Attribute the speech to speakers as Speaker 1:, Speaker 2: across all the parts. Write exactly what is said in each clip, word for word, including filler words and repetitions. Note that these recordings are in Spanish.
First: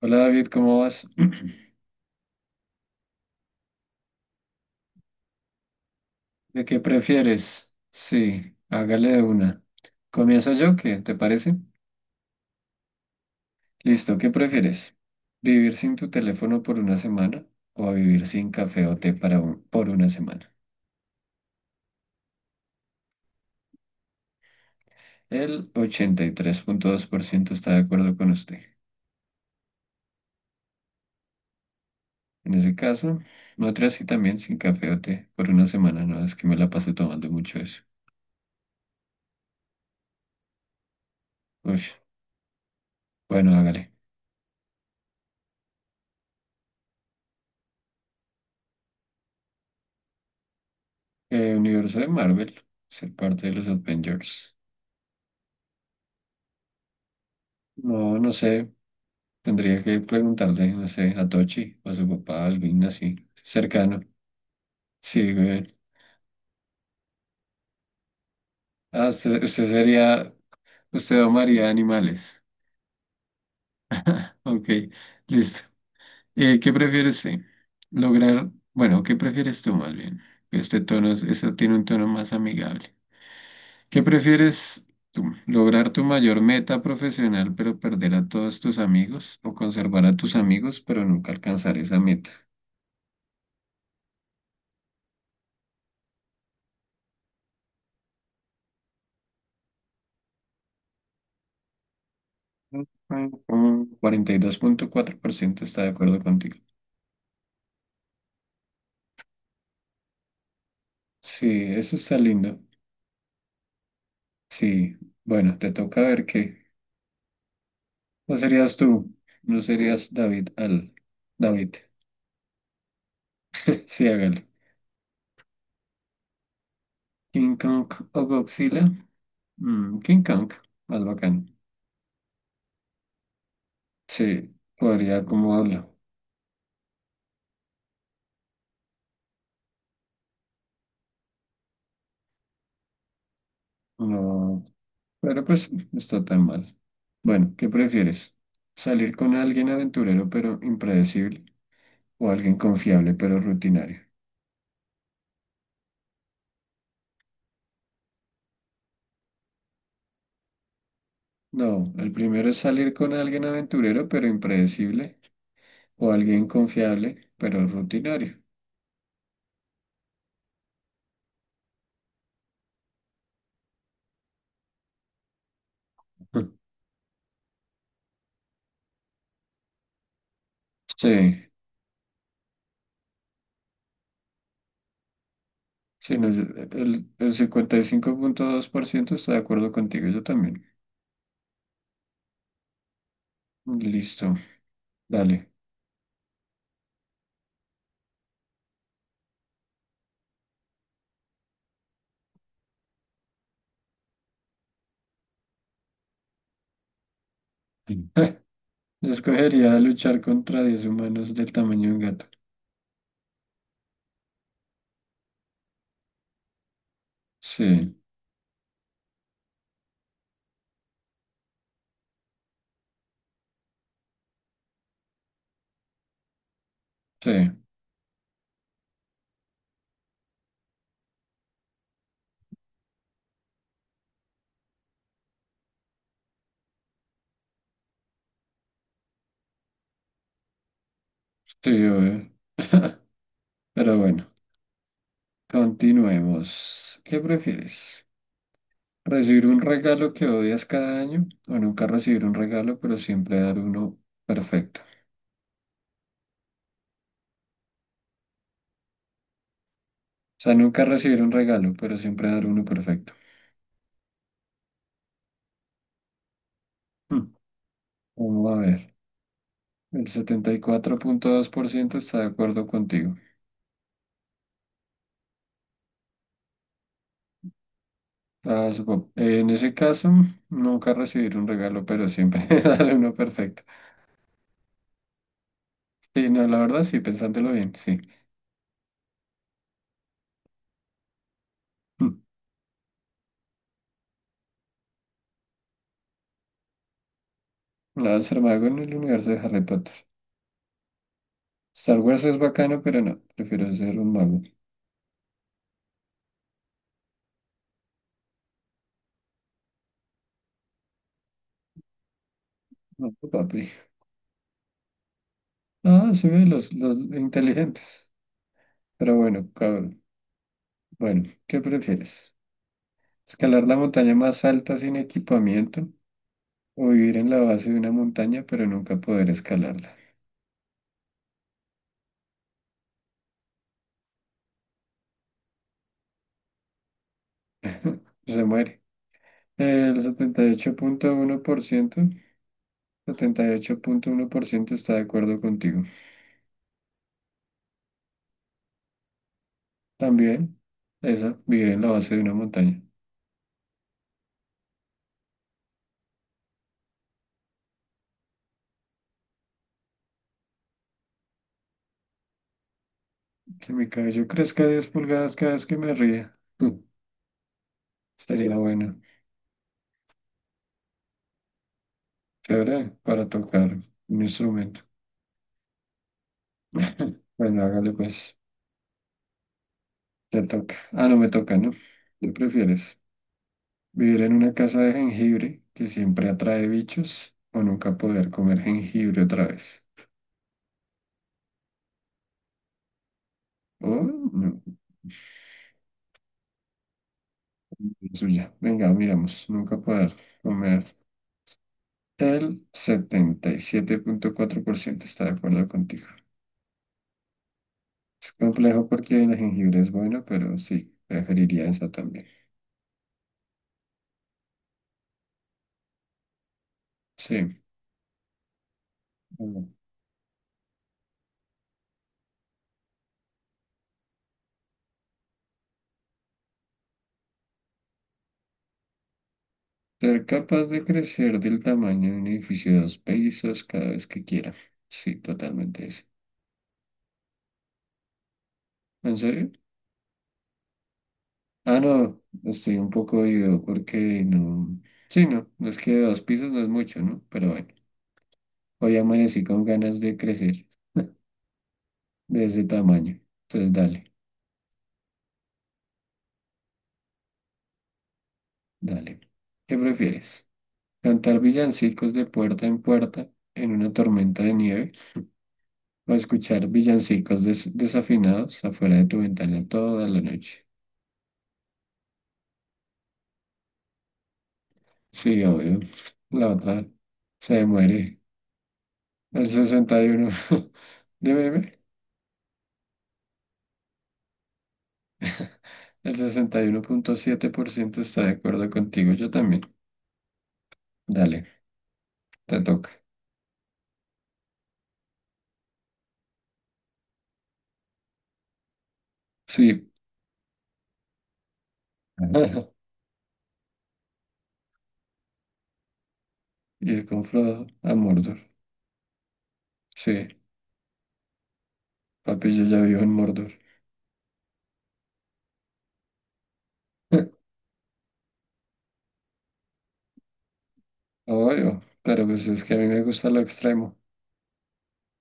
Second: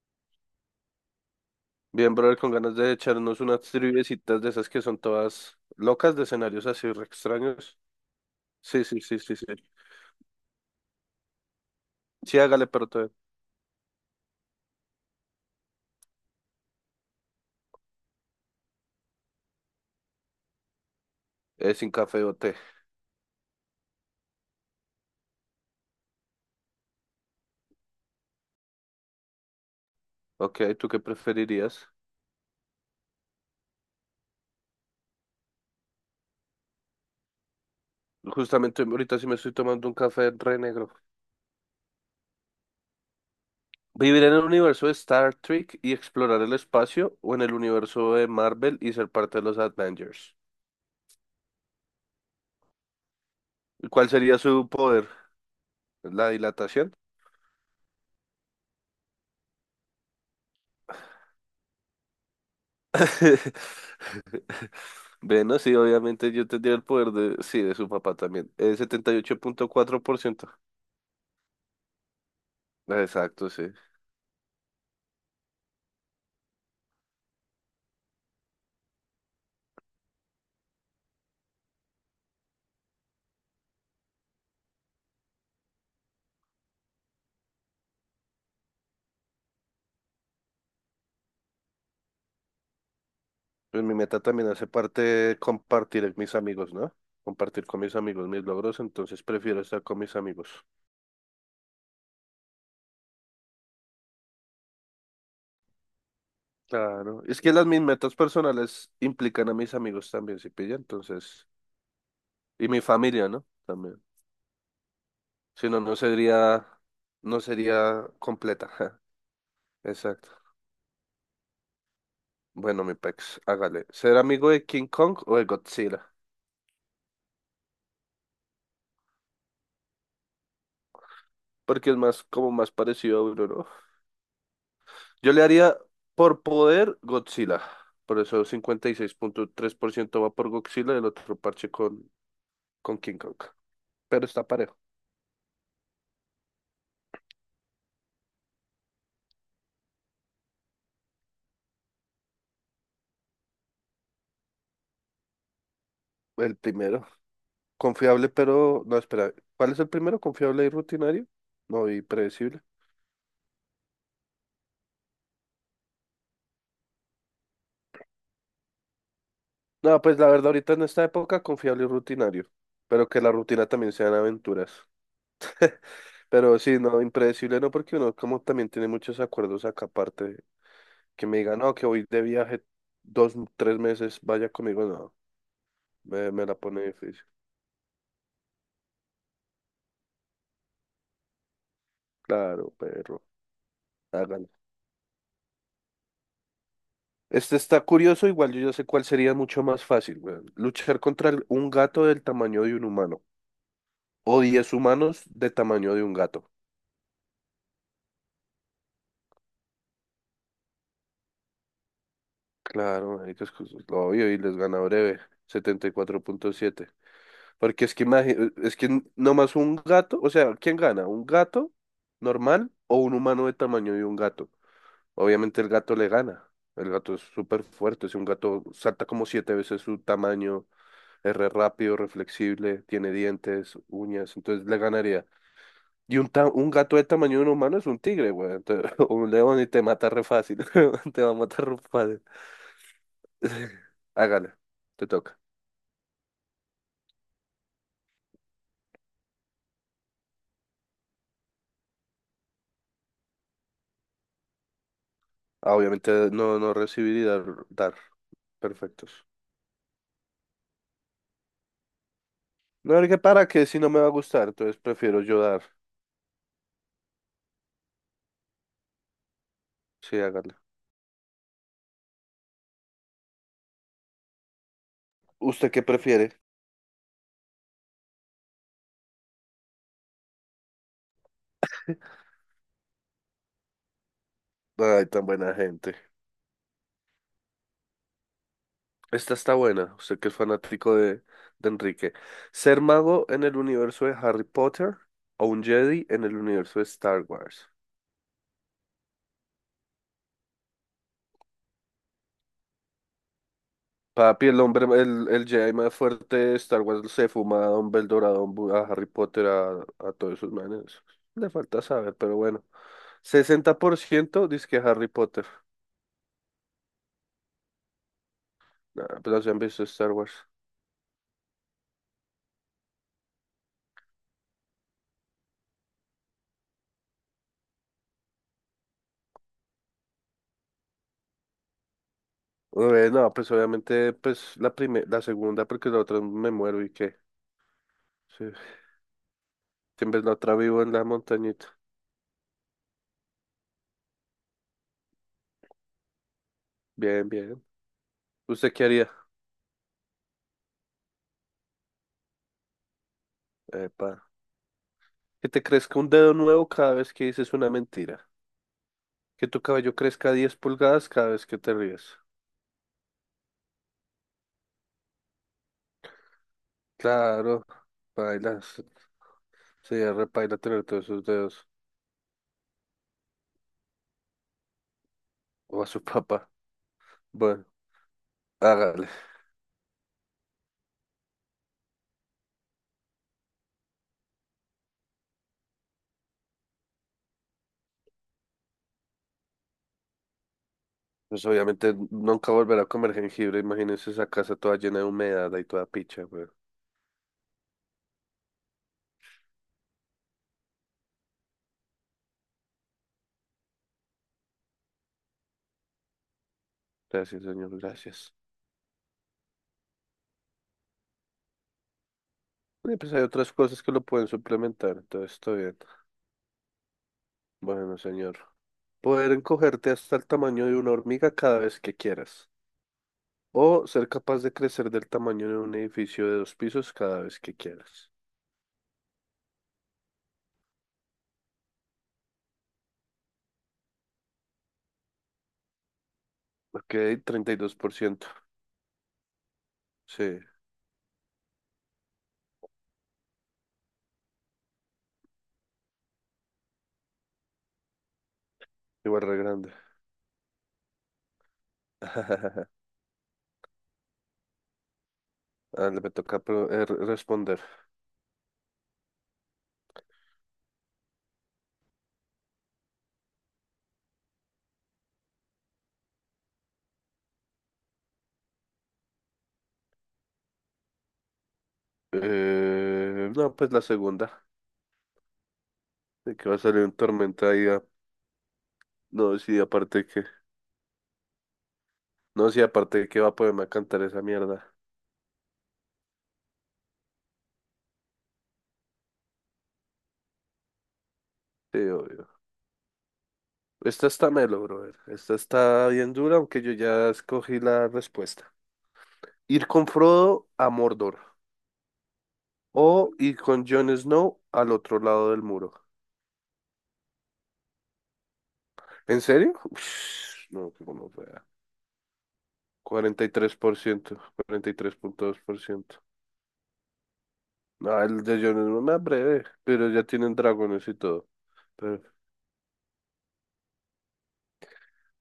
Speaker 1: Hola David, ¿cómo vas?
Speaker 2: Bien, brother, con ganas de echarnos unas triviecitas de esas que son todas locas de
Speaker 1: ¿De
Speaker 2: escenarios
Speaker 1: qué
Speaker 2: así re
Speaker 1: prefieres?
Speaker 2: extraños.
Speaker 1: Sí,
Speaker 2: Sí, sí,
Speaker 1: hágale
Speaker 2: sí,
Speaker 1: de
Speaker 2: sí, sí.
Speaker 1: una. ¿Comienzo yo? ¿Qué te parece?
Speaker 2: Sí, hágale, pero te-
Speaker 1: Listo, ¿qué prefieres? ¿Vivir sin tu teléfono por una semana o vivir sin café o té para un- por una semana?
Speaker 2: eh, Sin café o té.
Speaker 1: El ochenta y tres punto dos por ciento está de acuerdo con usted.
Speaker 2: Ok, ¿tú qué preferirías?
Speaker 1: En ese caso, otra sí también sin café o té por una semana, no es que me la pasé tomando mucho eso.
Speaker 2: Justamente ahorita sí me estoy tomando un café re negro.
Speaker 1: Uy, bueno, hágale.
Speaker 2: ¿Vivir en el universo de Star Trek y explorar el espacio o en el universo de Marvel y ser parte de los Avengers?
Speaker 1: Eh, universo de Marvel, ser parte de los
Speaker 2: ¿Cuál sería
Speaker 1: Avengers.
Speaker 2: su poder? ¿La dilatación?
Speaker 1: No, no sé. Tendría que preguntarle, no sé, a Tochi o a su papá, alguien así, cercano. Sí,
Speaker 2: Bueno, sí,
Speaker 1: güey.
Speaker 2: obviamente yo tendría el poder de, sí, de su papá también. Eh,
Speaker 1: Ah,
Speaker 2: setenta y ocho
Speaker 1: usted, usted
Speaker 2: punto cuatro por
Speaker 1: sería,
Speaker 2: ciento
Speaker 1: usted amaría animales.
Speaker 2: Exacto, sí.
Speaker 1: Ok, listo. Eh, ¿qué prefiere usted? Lograr, bueno, ¿qué prefieres tú más bien? Este tono, es- este tiene un tono más amigable. ¿Qué prefieres tú? ¿Lograr tu mayor meta profesional pero perder a todos tus amigos? ¿O conservar a tus amigos pero nunca alcanzar esa meta?
Speaker 2: Pues mi meta también hace parte de compartir con mis amigos, ¿no? Compartir con mis amigos mis logros, entonces prefiero estar con mis amigos.
Speaker 1: cuarenta y dos punto cuatro por ciento está de acuerdo contigo.
Speaker 2: Claro. Es que las mis metas personales implican a mis amigos también, si pilla,
Speaker 1: Sí,
Speaker 2: entonces.
Speaker 1: eso está lindo.
Speaker 2: Y mi familia, ¿no? También.
Speaker 1: Sí, bueno,
Speaker 2: Si
Speaker 1: te
Speaker 2: no, no
Speaker 1: toca ver qué.
Speaker 2: sería, no sería
Speaker 1: No serías
Speaker 2: completa.
Speaker 1: tú, no serías
Speaker 2: Exacto.
Speaker 1: David Al. David,
Speaker 2: Bueno, mi pex, hágale.
Speaker 1: sí,
Speaker 2: ¿Ser
Speaker 1: hágale.
Speaker 2: amigo de King Kong o de Godzilla?
Speaker 1: King Kong o Godzilla. Mm, King Kong, más bacán.
Speaker 2: Porque es más, como más parecido a uno, ¿no?
Speaker 1: Sí, podría
Speaker 2: Yo le
Speaker 1: como
Speaker 2: haría
Speaker 1: habla.
Speaker 2: por poder Godzilla. Por eso cincuenta y seis punto tres por ciento va por Godzilla y el otro parche con, con King Kong. Pero está
Speaker 1: No,
Speaker 2: parejo.
Speaker 1: pero pues no está tan mal. Bueno, ¿qué prefieres? ¿Salir con alguien aventurero pero impredecible o alguien confiable pero rutinario?
Speaker 2: El primero. Confiable, pero. No, espera. ¿Cuál es el primero? ¿Confiable y rutinario? No,
Speaker 1: No,
Speaker 2: y
Speaker 1: el primero es
Speaker 2: predecible.
Speaker 1: salir con alguien aventurero pero impredecible o alguien confiable pero rutinario.
Speaker 2: No, pues la verdad, ahorita en esta época, confiable y rutinario. Pero que la rutina también sean aventuras. Pero sí, no, impredecible no, porque uno como también tiene muchos acuerdos acá aparte. Que me
Speaker 1: Sí,
Speaker 2: digan, no, que voy de viaje dos, tres meses, vaya conmigo, no.
Speaker 1: sí, no,
Speaker 2: Me,
Speaker 1: yo-
Speaker 2: me la pone
Speaker 1: el,
Speaker 2: difícil.
Speaker 1: el cincuenta y cinco punto dos por ciento está de acuerdo contigo, yo también.
Speaker 2: Claro, perro.
Speaker 1: Listo,
Speaker 2: Hágalo.
Speaker 1: dale.
Speaker 2: Este está curioso, igual yo ya sé cuál sería mucho más fácil, weón. Luchar contra el- un gato del tamaño de un humano. O diez humanos de tamaño de un gato.
Speaker 1: Mm. Yo escogería luchar contra diez humanos del tamaño de un gato.
Speaker 2: Claro, marica, es que es lo obvio y les gana breve. setenta y cuatro punto siete. Porque
Speaker 1: Sí,
Speaker 2: es que imagi- eh, es que nomás un gato, o sea, ¿quién gana? ¿Un gato normal o un humano de tamaño de un gato? Obviamente el gato le gana. El gato es
Speaker 1: sí,
Speaker 2: súper fuerte, si un gato salta como siete veces su tamaño. Es re rápido, reflexible, tiene dientes, uñas, entonces le ganaría. Y un, ta- un gato de tamaño de un humano es un tigre, güey. Entonces, un león y te mata re fácil. Te va a matar
Speaker 1: sí,
Speaker 2: re fácil.
Speaker 1: obvio. Pero bueno,
Speaker 2: Hágale, te toca.
Speaker 1: continuemos. ¿Qué prefieres? Recibir un regalo que odias cada año o nunca recibir un regalo, pero siempre dar uno perfecto.
Speaker 2: Ah, obviamente no, no recibir y dar, dar. Perfectos.
Speaker 1: O sea, nunca recibir un regalo, pero siempre dar uno
Speaker 2: No,
Speaker 1: perfecto.
Speaker 2: que para que si no me va a gustar, entonces prefiero yo dar.
Speaker 1: Hmm, Vamos a ver. El
Speaker 2: Sí,
Speaker 1: setenta
Speaker 2: hágale.
Speaker 1: y cuatro punto dos por ciento está de acuerdo contigo.
Speaker 2: ¿Usted qué prefiere?
Speaker 1: Ah, supo- en ese caso, nunca recibir un regalo, pero siempre dar uno perfecto.
Speaker 2: Ay, tan buena gente.
Speaker 1: Sí, no, la verdad, sí, pensándolo bien, sí.
Speaker 2: Esta está buena, usted que es fanático de, de
Speaker 1: Hmm.
Speaker 2: Enrique. ¿Ser mago en el universo de Harry Potter o un Jedi en el universo de Star Wars?
Speaker 1: No, ser mago en el universo de Harry Potter. Star Wars es bacano, pero no, prefiero ser un mago.
Speaker 2: Papi, el hombre, el, el Jedi más fuerte de Star Wars se fuma a Dumbledore, a, Don Bu- a Harry Potter, a, a todos esos manes. Le falta saber, pero bueno.
Speaker 1: No, papi.
Speaker 2: sesenta por ciento dice que Harry Potter.
Speaker 1: Ah, sí, los, los inteligentes. Pero
Speaker 2: Nah, pero
Speaker 1: bueno,
Speaker 2: se han visto
Speaker 1: cabrón.
Speaker 2: Star Wars.
Speaker 1: Bueno, ¿qué prefieres? ¿Escalar la montaña más alta sin equipamiento o vivir en la base de una montaña pero nunca poder escalarla?
Speaker 2: Eh, no, pues obviamente, pues la prime- la segunda, porque la otra me muero y qué.
Speaker 1: Se
Speaker 2: Sí.
Speaker 1: muere. El
Speaker 2: Que en vez la
Speaker 1: setenta setenta y y
Speaker 2: otra
Speaker 1: ocho ocho
Speaker 2: vivo en la
Speaker 1: punto punto uno uno por
Speaker 2: montañita.
Speaker 1: ciento, setenta y ocho punto uno por ciento está de acuerdo contigo.
Speaker 2: Bien, bien. ¿Usted qué haría?
Speaker 1: También, esa, vivir en la base de una montaña.
Speaker 2: Epa. Que te crezca un dedo nuevo cada vez que dices una mentira. Que tu cabello crezca diez pulgadas cada vez que te ríes.
Speaker 1: Que mi cabello crezca diez pulgadas cada vez que me ría.
Speaker 2: Claro,
Speaker 1: Sería
Speaker 2: baila.
Speaker 1: bueno.
Speaker 2: Sería repaila tener todos esos dedos.
Speaker 1: Chévere para tocar un instrumento.
Speaker 2: O a su papá.
Speaker 1: Bueno,
Speaker 2: Bueno,
Speaker 1: hágale pues,
Speaker 2: hágale.
Speaker 1: te toca. Ah, no me toca, ¿no? ¿Qué prefieres? ¿Vivir en una casa de jengibre que siempre atrae bichos o nunca poder comer jengibre otra vez?
Speaker 2: Pues obviamente nunca volverá a comer jengibre.
Speaker 1: O
Speaker 2: Imagínense esa
Speaker 1: no,
Speaker 2: casa toda llena de humedad y toda picha, güey.
Speaker 1: la suya. Venga, miramos, nunca poder comer. El setenta y siete punto cuatro por ciento está de acuerdo contigo.
Speaker 2: Gracias, señor,
Speaker 1: Es
Speaker 2: gracias.
Speaker 1: complejo porque el jengibre es bueno, pero sí, preferiría esa también.
Speaker 2: Y pues hay otras cosas que lo pueden suplementar, entonces está bien.
Speaker 1: Sí.
Speaker 2: Bueno, señor. Poder
Speaker 1: Bueno.
Speaker 2: encogerte hasta el tamaño de una hormiga cada vez que quieras. O ser capaz de crecer del tamaño de un edificio de dos pisos cada vez que quieras.
Speaker 1: Ser capaz de crecer del tamaño de un edificio de dos pisos cada vez que quiera. Sí, totalmente eso.
Speaker 2: Ok, treinta y dos por ciento.
Speaker 1: ¿En serio?
Speaker 2: Sí,
Speaker 1: Ah, no, estoy un poco ido porque no. Sí, no, no es que de dos pisos no es mucho, ¿no? Pero bueno, hoy
Speaker 2: igual re
Speaker 1: amanecí con
Speaker 2: grande.
Speaker 1: ganas de crecer de ese tamaño. Entonces, dale,
Speaker 2: Ah, le me toca pro- eh, re- responder.
Speaker 1: dale. ¿Qué prefieres? ¿Cantar villancicos de puerta en puerta en una tormenta de nieve o escuchar villancicos des- desafinados afuera de tu ventana toda la noche?
Speaker 2: Eh, no, pues la segunda.
Speaker 1: Sí, obvio.
Speaker 2: De
Speaker 1: La
Speaker 2: que va a
Speaker 1: otra
Speaker 2: salir un tormenta
Speaker 1: se
Speaker 2: y ya.
Speaker 1: muere.
Speaker 2: No,
Speaker 1: El
Speaker 2: sí,
Speaker 1: sesenta
Speaker 2: aparte
Speaker 1: y
Speaker 2: que.
Speaker 1: uno de bebé.
Speaker 2: No, sí, aparte de que va a poderme a cantar esa mierda.
Speaker 1: El sesenta y uno punto siete por ciento está de acuerdo contigo. Yo también. Dale,
Speaker 2: Sí, obvio.
Speaker 1: te toca.
Speaker 2: Esta está melo, brother. Esta está bien dura, aunque yo ya escogí la respuesta. Ir con
Speaker 1: Sí.
Speaker 2: Frodo a Mordor.
Speaker 1: Ajá.
Speaker 2: O y con Jon Snow al otro lado del muro.
Speaker 1: Ir con Frodo a Mordor.
Speaker 2: ¿En serio?
Speaker 1: Sí,
Speaker 2: Ush, no, que como vea.
Speaker 1: papi, yo ya vivo en
Speaker 2: cuarenta y
Speaker 1: Mordor.
Speaker 2: tres por ciento, cuarenta y tres punto dos por ciento. No, el de Jon Snow, una breve, pero ya tienen dragones y todo.
Speaker 1: Obvio,
Speaker 2: Pero
Speaker 1: pero pues es que a mí me gusta lo extremo.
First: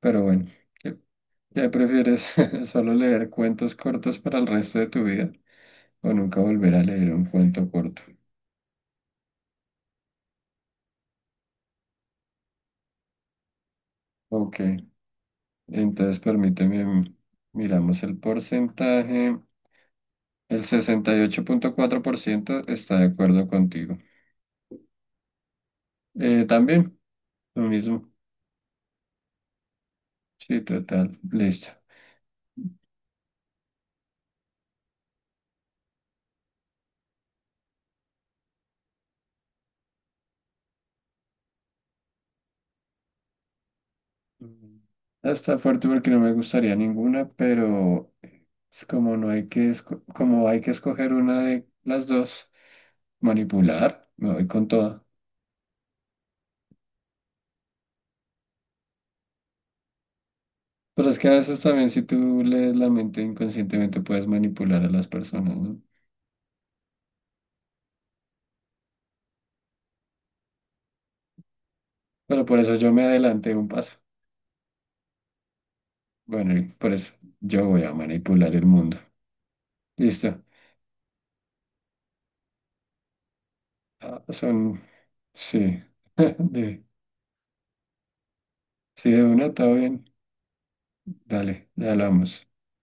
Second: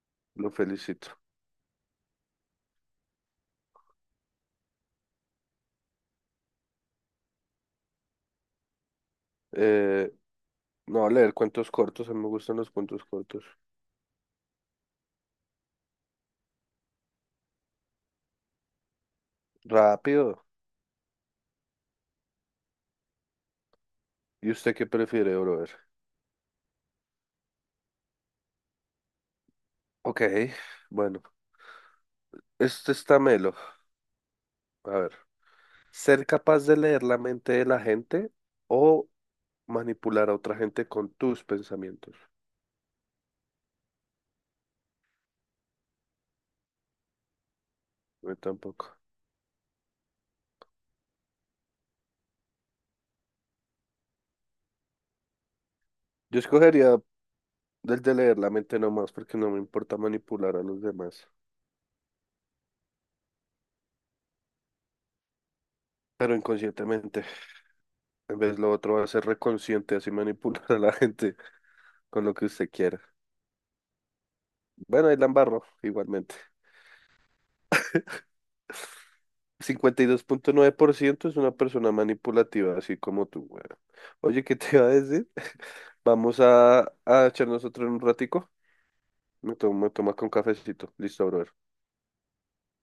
Speaker 1: Pero bueno,
Speaker 2: lo
Speaker 1: ¿qué,
Speaker 2: felicito.
Speaker 1: qué prefieres? ¿Solo leer cuentos cortos para el resto de tu vida? ¿O nunca volver a leer un cuento corto?
Speaker 2: Eh, no, leer cuentos cortos, a mí me gustan los cuentos cortos.
Speaker 1: Ok. Entonces, permíteme, miramos el porcentaje.
Speaker 2: Rápido.
Speaker 1: El sesenta y ocho punto cuatro por ciento está de acuerdo contigo.
Speaker 2: ¿Y usted qué prefiere, brother?
Speaker 1: Eh, también, lo mismo.
Speaker 2: Ok,
Speaker 1: Sí, total.
Speaker 2: bueno,
Speaker 1: Listo.
Speaker 2: este está melo. A ver, ¿ser capaz de leer la mente de la gente o manipular a otra gente con tus pensamientos?
Speaker 1: Mm. Ah, está fuerte porque no me gustaría ninguna, pero
Speaker 2: Yo
Speaker 1: es
Speaker 2: tampoco.
Speaker 1: como no hay que esco- como hay que escoger una de las dos, manipular, me voy con toda.
Speaker 2: Yo escogería el de leer la mente nomás porque no me importa manipular a los
Speaker 1: Pero es
Speaker 2: demás,
Speaker 1: que a veces también si tú lees la mente inconscientemente puedes manipular a las personas, ¿no?
Speaker 2: pero inconscientemente. En vez lo otro va a ser reconsciente, así manipular a la gente con lo
Speaker 1: Pero
Speaker 2: que
Speaker 1: por
Speaker 2: usted
Speaker 1: eso yo
Speaker 2: quiera.
Speaker 1: me adelanté un paso.
Speaker 2: Bueno, ahí la embarro igualmente.
Speaker 1: Bueno, y por eso yo voy a manipular el mundo.
Speaker 2: cincuenta y dos
Speaker 1: Listo.
Speaker 2: punto nueve por ciento es una persona manipulativa, así como tú, güey.
Speaker 1: Ah,
Speaker 2: Oye, ¿qué te
Speaker 1: son,
Speaker 2: iba a decir?
Speaker 1: sí,
Speaker 2: Vamos a,
Speaker 1: de,
Speaker 2: a echar nosotros un ratico.
Speaker 1: sí, de una,
Speaker 2: Me
Speaker 1: todo
Speaker 2: tomo, me
Speaker 1: bien.
Speaker 2: tomas con cafecito. Listo, brother.
Speaker 1: Dale, ya hablamos.